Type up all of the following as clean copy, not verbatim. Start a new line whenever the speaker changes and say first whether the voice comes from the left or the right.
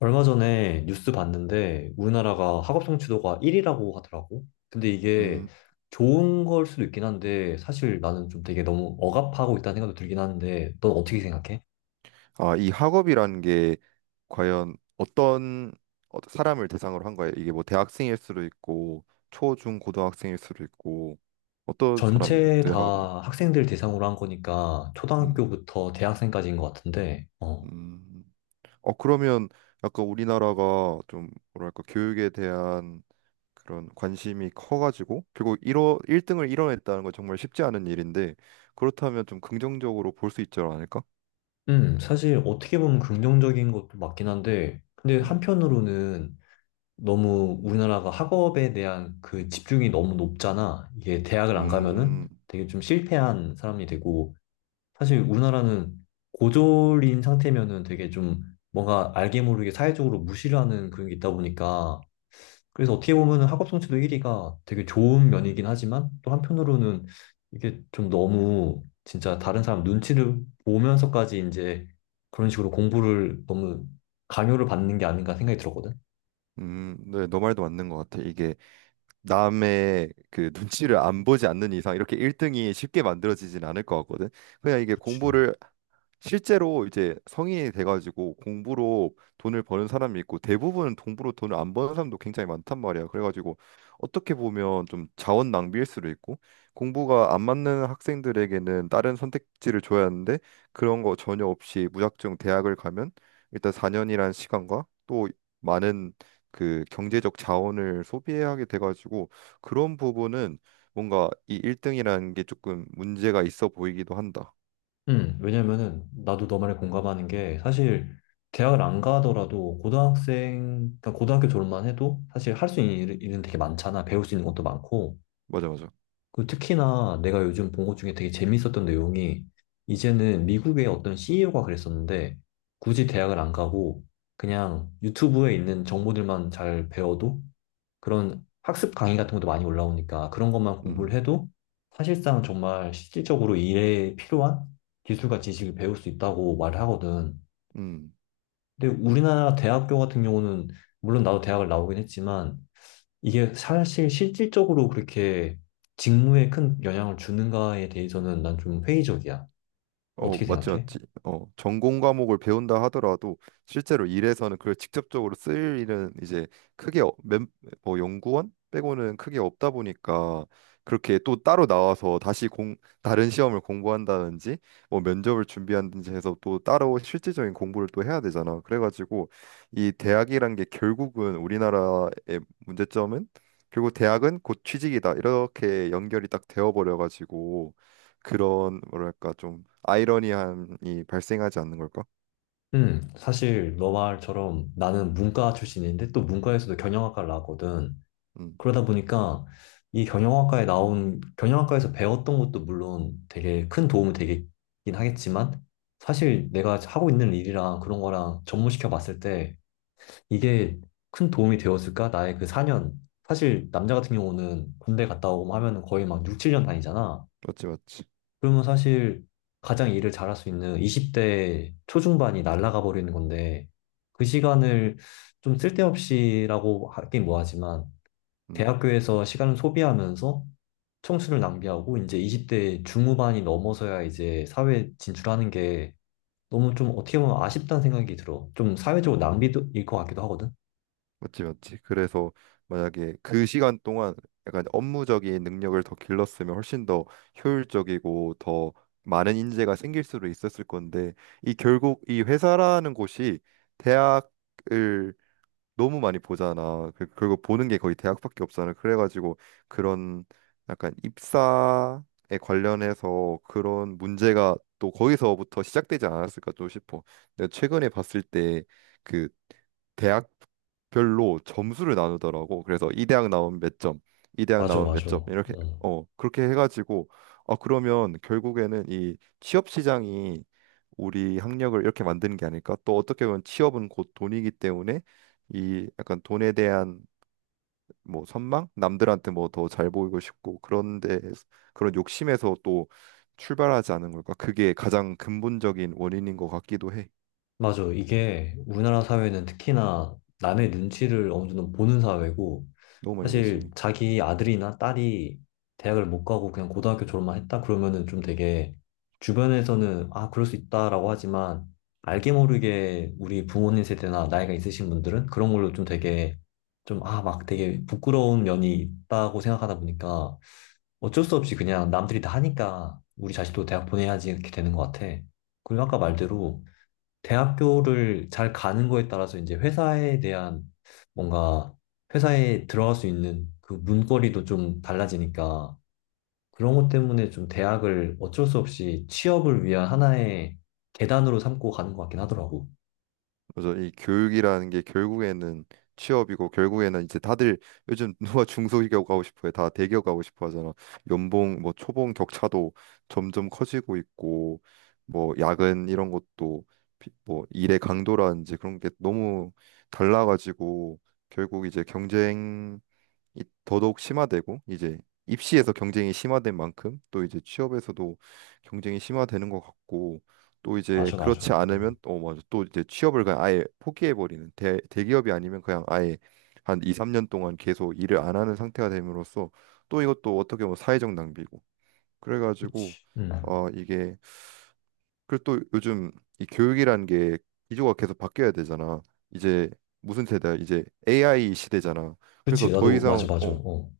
left: 얼마 전에 뉴스 봤는데 우리나라가 학업 성취도가 1위라고 하더라고. 근데 이게
right: 음.
left: 좋은 걸 수도 있긴 한데 사실 나는 좀 되게 너무 억압하고 있다는 생각도 들긴 하는데 넌 어떻게 생각해?
right: 아, 이 학업이라는 게 과연 어떤 사람을 대상으로 한 거예요? 이게 뭐 대학생일 수도 있고 초, 중, 고등학생일 수도 있고 어떤
left: 전체
right: 사람들의 학업이야?
left: 다 학생들 대상으로 한 거니까
right: 음.
left: 초등학교부터 대학생까지인 것 같은데, 어.
right: 음. 어, 그러면 약간 우리나라가 좀 뭐랄까 교육에 대한 그런 관심이 커가지고 결국 일어 1등을 이뤄냈다는 건 정말 쉽지 않은 일인데, 그렇다면 좀 긍정적으로 볼 수 있지 않을까?
left: 사실 어떻게 보면 긍정적인 것도 맞긴 한데, 근데
right: 음.
left: 한편으로는 너무 우리나라가 학업에 대한 그 집중이 너무 높잖아. 이게 대학을 안 가면은
right: 음.
left: 되게 좀 실패한 사람이 되고, 사실 우리나라는 고졸인 상태면은 되게 좀 뭔가 알게 모르게 사회적으로 무시를 하는 그런 게 있다 보니까, 그래서 어떻게 보면은 학업 성취도 1위가 되게 좋은 면이긴 하지만, 또 한편으로는 이게 좀 너무 진짜 다른 사람 눈치를 보면서까지 이제 그런 식으로 공부를 너무 강요를 받는 게 아닌가 생각이 들었거든.
right: 음. 네, 너 말도 맞는 것 같아. 이게 남의 그 눈치를 안 보지 않는 이상 이렇게 1등이 쉽게 만들어지진 않을 것 같거든. 그냥 이게
left: 그치.
right: 공부를, 실제로 이제 성인이 돼가지고 공부로 돈을 버는 사람이 있고 대부분 공부로 돈을 안 버는 사람도 굉장히 많단 말이야. 그래가지고 어떻게 보면 좀 자원 낭비일 수도 있고, 공부가 안 맞는 학생들에게는 다른 선택지를 줘야 하는데 그런 거 전혀 없이 무작정 대학을 가면 일단 4년이란 시간과 또 많은 그 경제적 자원을 소비해야 하게 돼가지고, 그런 부분은 뭔가 이 1등이라는 게 조금 문제가 있어 보이기도 한다.
left: 왜냐면은 나도 너만에 공감하는 게 사실 대학을 안 가더라도 고등학생, 그러니까 고등학교 졸업만 해도 사실 할 수 있는 일은 되게 많잖아. 배울 수 있는 것도 많고.
right: 맞아, 맞아.
left: 그 특히나 내가 요즘 본 것 중에 되게 재밌었던 내용이 이제는 미국의 어떤 CEO가 그랬었는데 굳이 대학을 안 가고 그냥 유튜브에 있는 정보들만 잘 배워도 그런 학습 강의 같은 것도 많이 올라오니까 그런 것만
right: 음.
left: 공부를
right: 음.
left: 해도 사실상 정말 실질적으로 일에 필요한 기술과 지식을 배울 수 있다고 말을 하거든.
right: 음.
left: 근데 우리나라 대학교 같은 경우는 물론 나도 대학을 나오긴 했지만 이게 사실 실질적으로 그렇게 직무에 큰 영향을 주는가에 대해서는 난 좀 회의적이야.
right: 어,
left: 어떻게
right: 맞지,
left: 생각해?
right: 맞지. 어, 전공 과목을 배운다 하더라도 실제로 일에서는 그걸 직접적으로 쓸 일은 이제 크게 뭐 연구원 빼고는 크게 없다 보니까, 그렇게 또 따로 나와서 다시 다른 시험을 공부한다든지 뭐 면접을 준비한다든지 해서 또 따로 실질적인 공부를 또 해야 되잖아. 그래가지고 이 대학이란 게 결국은, 우리나라의 문제점은 결국 대학은 곧 취직이다, 이렇게 연결이 딱 되어버려가지고 그런 뭐랄까 좀 아이러니함이 발생하지 않는 걸까?
left: 사실 너 말처럼 나는 문과 출신인데 또 문과에서도 경영학과를 나왔거든.
right: 음,
left: 그러다 보니까 이 경영학과에서 배웠던 것도 물론 되게 큰 도움이 되긴 하겠지만, 사실 내가 하고 있는 일이랑 그런 거랑 접목시켜 봤을 때 이게 큰 도움이 되었을까? 나의 그 4년. 사실 남자 같은 경우는 군대 갔다 오고 하면 거의 막 6, 7년 다니잖아.
right: 맞지, 맞지.
left: 그러면 사실 가장 일을 잘할 수 있는 20대 초중반이 날아가 버리는 건데, 그 시간을 좀 쓸데없이라고 하긴 뭐하지만,
right: 음,
left: 대학교에서 시간을 소비하면서 청춘을 낭비하고 이제 20대 중후반이 넘어서야 이제 사회 진출하는 게 너무 좀 어떻게 보면 아쉽다는 생각이 들어. 좀 사회적으로 낭비도 일 것 같기도 하거든.
right: 맞지, 맞지. 그래서 만약에 그 시간 동안 약간 업무적인 능력을 더 길렀으면 훨씬 더 효율적이고 더 많은 인재가 생길 수도 있었을 건데, 이 결국 이 회사라는 곳이 대학을 너무 많이 보잖아. 그리고 보는 게 거의 대학밖에 없잖아. 그래가지고 그런 약간 입사에 관련해서 그런 문제가 또 거기서부터 시작되지 않았을까 또 싶어. 내가 최근에 봤을 때 그 대학별로 점수를 나누더라고. 그래서 이 대학 나오면 몇 점, 이 대학
left: 맞아,
right: 나오면 몇
left: 맞아.
right: 점, 이렇게,
left: 어.
right: 그렇게 해가지고, 아, 그러면 결국에는 이 취업 시장이 우리 학력을 이렇게 만드는 게 아닐까? 또 어떻게 보면 취업은 곧 돈이기 때문에 이 약간 돈에 대한 뭐 선망? 남들한테 뭐 더 잘 보이고 싶고 그런데, 그런 욕심에서 또 출발하지 않은 걸까? 그게 가장 근본적인 원인인 것 같기도 해.
left: 맞아. 이게 우리나라 사회는 특히나 남의 눈치를 어느 정도 보는 사회고,
right: 너무 많이
left: 사실
right: 보지.
left: 자기 아들이나 딸이 대학을 못 가고 그냥 고등학교 졸업만 했다 그러면은 좀 되게 주변에서는 아, 그럴 수 있다라고 하지만 알게 모르게 우리 부모님 세대나 나이가 있으신 분들은 그런 걸로 좀 되게 좀 아, 막 되게 부끄러운 면이 있다고 생각하다 보니까 어쩔 수 없이 그냥 남들이 다 하니까 우리 자식도 대학 보내야지 이렇게 되는 것 같아. 그리고 아까 말대로 대학교를 잘 가는 거에 따라서 이제 회사에 대한 뭔가 회사에 들어갈 수 있는 그 문거리도 좀 달라지니까 그런 것 때문에 좀 대학을 어쩔 수 없이 취업을 위한 하나의 계단으로 삼고 가는 것 같긴 하더라고.
right: 그래서 이 교육이라는 게 결국에는 취업이고, 결국에는 이제 다들 요즘 누가 중소기업 가고 싶어해, 다 대기업 가고 싶어 하잖아. 연봉 뭐 초봉 격차도 점점 커지고 있고, 뭐 야근 이런 것도 뭐 일의 강도라든지 그런 게 너무 달라가지고, 결국 이제 경쟁 더더욱 심화되고, 이제 입시에서 경쟁이 심화된 만큼 또 이제 취업에서도 경쟁이 심화되는 것 같고, 또 이제
left: 맞아, 맞아.
right: 그렇지
left: 음.
right: 않으면 또 맞아 또 이제 취업을 그냥 아예 포기해버리는, 대기업이 아니면 그냥 아예 한 2, 3년 동안 계속 일을 안 하는 상태가 됨으로써 또 이것도 어떻게 보면 사회적 낭비고. 그래가지고
left: 그치. 음.
right: 이게, 그리고 또 요즘 이 교육이라는 게 기조가 계속 바뀌어야 되잖아. 이제 무슨 세대야, 이제 AI 시대잖아. 그래서
left: 그치.
right: 더
left: 나도 맞아,
right: 이상
left: 맞아. 어.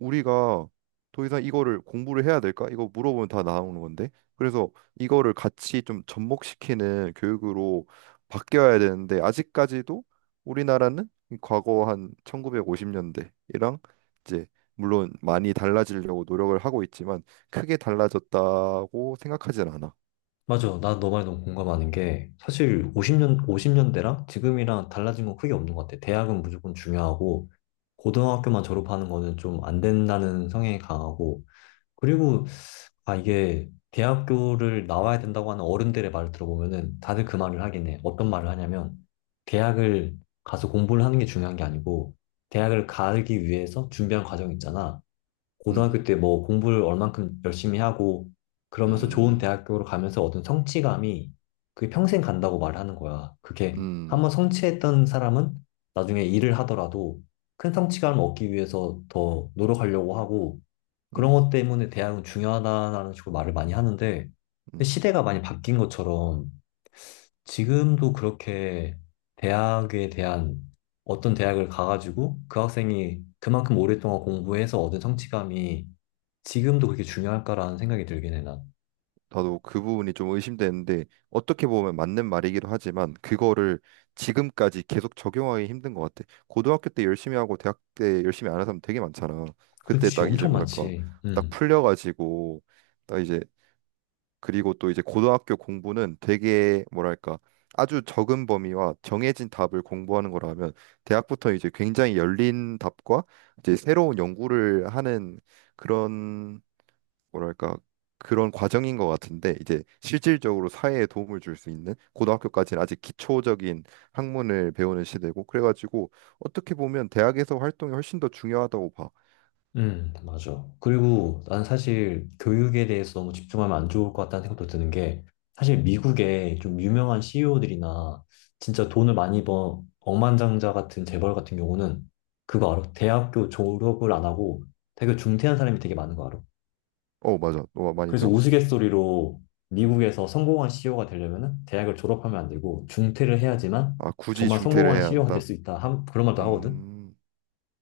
right: 우리가 더 이상 이거를 공부를 해야 될까? 이거 물어보면 다 나오는 건데. 그래서 이거를 같이 좀 접목시키는 교육으로 바뀌어야 되는데, 아직까지도 우리나라는 과거 한 1950년대이랑 이제, 물론 많이 달라지려고 노력을 하고 있지만 크게 달라졌다고 생각하진 않아.
left: 맞아. 나 너 말에 너무 공감하는 게 사실 50년대랑 지금이랑 달라진 건 크게 없는 것 같아. 대학은 무조건 중요하고 고등학교만 졸업하는 거는 좀 안 된다는 성향이 강하고 그리고 아 이게 대학교를 나와야 된다고 하는 어른들의 말을 들어보면은 다들 그 말을 하긴 해. 어떤 말을 하냐면 대학을 가서 공부를 하는 게 중요한 게 아니고 대학을 가기 위해서 준비한 과정이 있잖아. 고등학교
right: 음.
left: 때 뭐 공부를 얼만큼 열심히 하고 그러면서 좋은
right: 음.
left: 대학교로 가면서 얻은 성취감이 그게 평생 간다고 말하는 거야. 그게 한번
right: 음.
left: 성취했던 사람은 나중에 일을 하더라도 큰 성취감을 얻기 위해서 더 노력하려고 하고 그런
right: 음.
left: 것 때문에 대학은 중요하다라는 식으로 말을 많이 하는데 근데
right: 음.
left: 시대가 많이 바뀐 것처럼 지금도 그렇게 대학에 대한 어떤 대학을 가가지고 그 학생이 그만큼 오랫동안 공부해서 얻은 성취감이 지금도 그렇게 중요할까라는 생각이 들긴 해, 난.
right: 나도 그 부분이 좀 의심되는데 어떻게 보면 맞는 말이기도 하지만 그거를 지금까지 계속 적용하기 힘든 것 같아. 고등학교 때 열심히 하고 대학 때 열심히 안 한 사람 되게 많잖아. 그때
left: 그렇지,
right: 딱 이제
left: 엄청
right: 뭐랄까
left: 많지.
right: 딱
left: 음.
right: 풀려가지고 딱 이제, 그리고 또 이제 고등학교 공부는 되게 뭐랄까 아주 적은 범위와 정해진 답을 공부하는 거라면 대학부터 이제 굉장히 열린 답과 이제 새로운 연구를 하는 뭐랄까 그런 과정인 것 같은데, 이제 실질적으로 사회에 도움을 줄 수 있는, 고등학교까지는 아직 기초적인 학문을 배우는 시대고 그래가지고 어떻게 보면 대학에서 활동이 훨씬 더 중요하다고 봐.
left: 맞아. 그리고 난 사실 교육에 대해서 너무 집중하면 안 좋을 것 같다는 생각도 드는 게 사실 미국에 좀 유명한 CEO들이나 진짜 돈을 많이 번 억만장자 같은 재벌 같은 경우는 그거 알아? 대학교 졸업을 안 하고 되게 중퇴한 사람이 되게 많은 거 알아?
right: 어, 맞아, 너가 많이
left: 그래서
right: 들어봤어.
left: 우스갯소리로 미국에서 성공한 CEO가 되려면은 대학을 졸업하면 안 되고 중퇴를 해야지만
right: 아, 굳이
left: 정말
right: 중퇴를
left: 성공한
right: 해야
left: CEO가 될
right: 한다.
left: 수 있다. 그런 말도 하거든.
right: 음,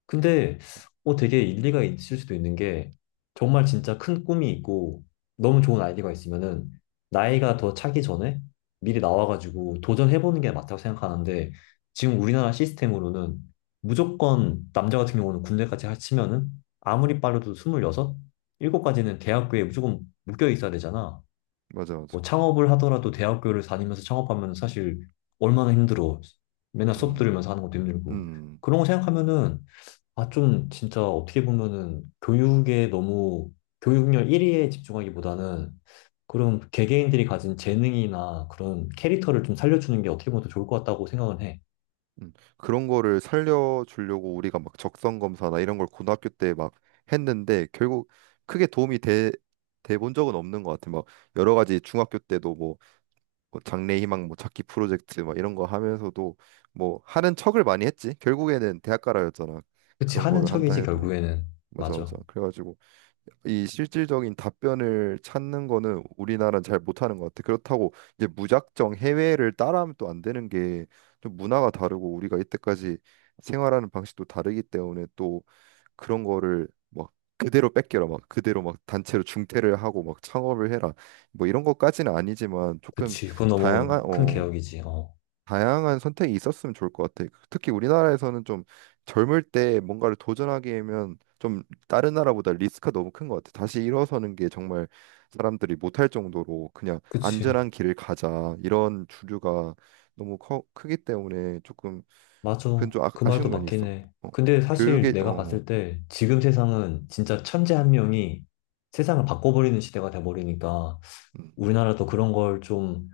left: 근데 어 되게 일리가 있을 수도 있는 게 정말 진짜 큰 꿈이 있고 너무 좋은 아이디어가 있으면은 나이가 더 차기 전에 미리 나와가지고 도전해보는 게 맞다고 생각하는데 지금 우리나라 시스템으로는 무조건 남자 같은 경우는 군대까지 합치면은 아무리 빨라도 26, 7까지는 대학교에 무조건 묶여 있어야 되잖아.
right: 맞아, 맞아.
left: 뭐 창업을 하더라도 대학교를 다니면서 창업하면 사실 얼마나 힘들어. 맨날 수업
right: 음.
left: 들으면서 하는 것도 힘들고.
right: 음.
left: 그런 거 생각하면은 아, 좀 진짜 어떻게 보면은 교육에 너무 교육열 1위에 집중하기보다는 그런 개개인들이 가진 재능이나 그런 캐릭터를 좀 살려주는 게 어떻게 보면 더 좋을 것 같다고 생각은 해.
right: 음. 그런 거를 살려주려고 우리가 막 적성 검사나 이런 걸 고등학교 때 막 했는데, 결국 크게 도움이 돼 본 적은 없는 것 같아. 막 여러 가지, 중학교 때도 뭐 장래희망 뭐 찾기 프로젝트 막 이런 거 하면서도 뭐 하는 척을 많이 했지. 결국에는 대학가라였잖아.
left: 그치,
right: 그런
left: 하는
right: 거를 한다
left: 척이지,
right: 해도,
left: 결국에는.
right: 맞아,
left: 맞아.
right: 맞아. 그래가지고 이 실질적인 답변을 찾는 거는 우리나라는 잘 못하는 것 같아. 그렇다고 이제 무작정 해외를 따라하면 또 안 되는 게, 좀 문화가 다르고 우리가 이때까지 생활하는 방식도 다르기 때문에, 그런 거를 막 그대로 뺏겨라 막 그대로 막 단체로 중퇴를 하고 막 창업을 해라 뭐 이런 것까지는 아니지만, 조금
left: 그치, 그건 너무
right: 다양한
left: 큰
right: 어
left: 개혁이지. 어.
right: 다양한 선택이 있었으면 좋을 것 같아. 특히 우리나라에서는 좀 젊을 때 뭔가를 도전하기에는 좀 다른 나라보다 리스크가 너무 큰 것 같아. 다시 일어서는 게 정말 사람들이 못할 정도로 그냥
left: 그치,
right: 안전한 길을 가자 이런 주류가 너무 크기 때문에, 조금 그건
left: 맞아.
right: 좀 아,
left: 그
right: 아쉬운
left: 말도
right: 면이
left: 맞긴
right: 있었고,
left: 해. 근데 사실
right: 교육에
left: 내가 봤을 때 지금 세상은 진짜 천재 한 명이 세상을 바꿔버리는 시대가 돼버리니까
right: 음.
left: 우리나라도 그런 걸 좀,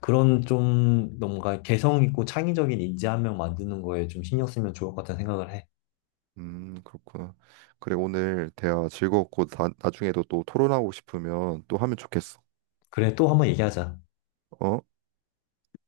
left: 그런 좀 뭔가 개성 있고 창의적인 인재 한 명 만드는 거에 좀 신경 쓰면 좋을 것 같다는 생각을 해.
right: 그렇구나. 그래, 오늘 대화 즐거웠고, 나중에도 또 토론하고 싶으면 또 하면 좋겠어.
left: 그래, 또 한번 얘기하자.
right: 어?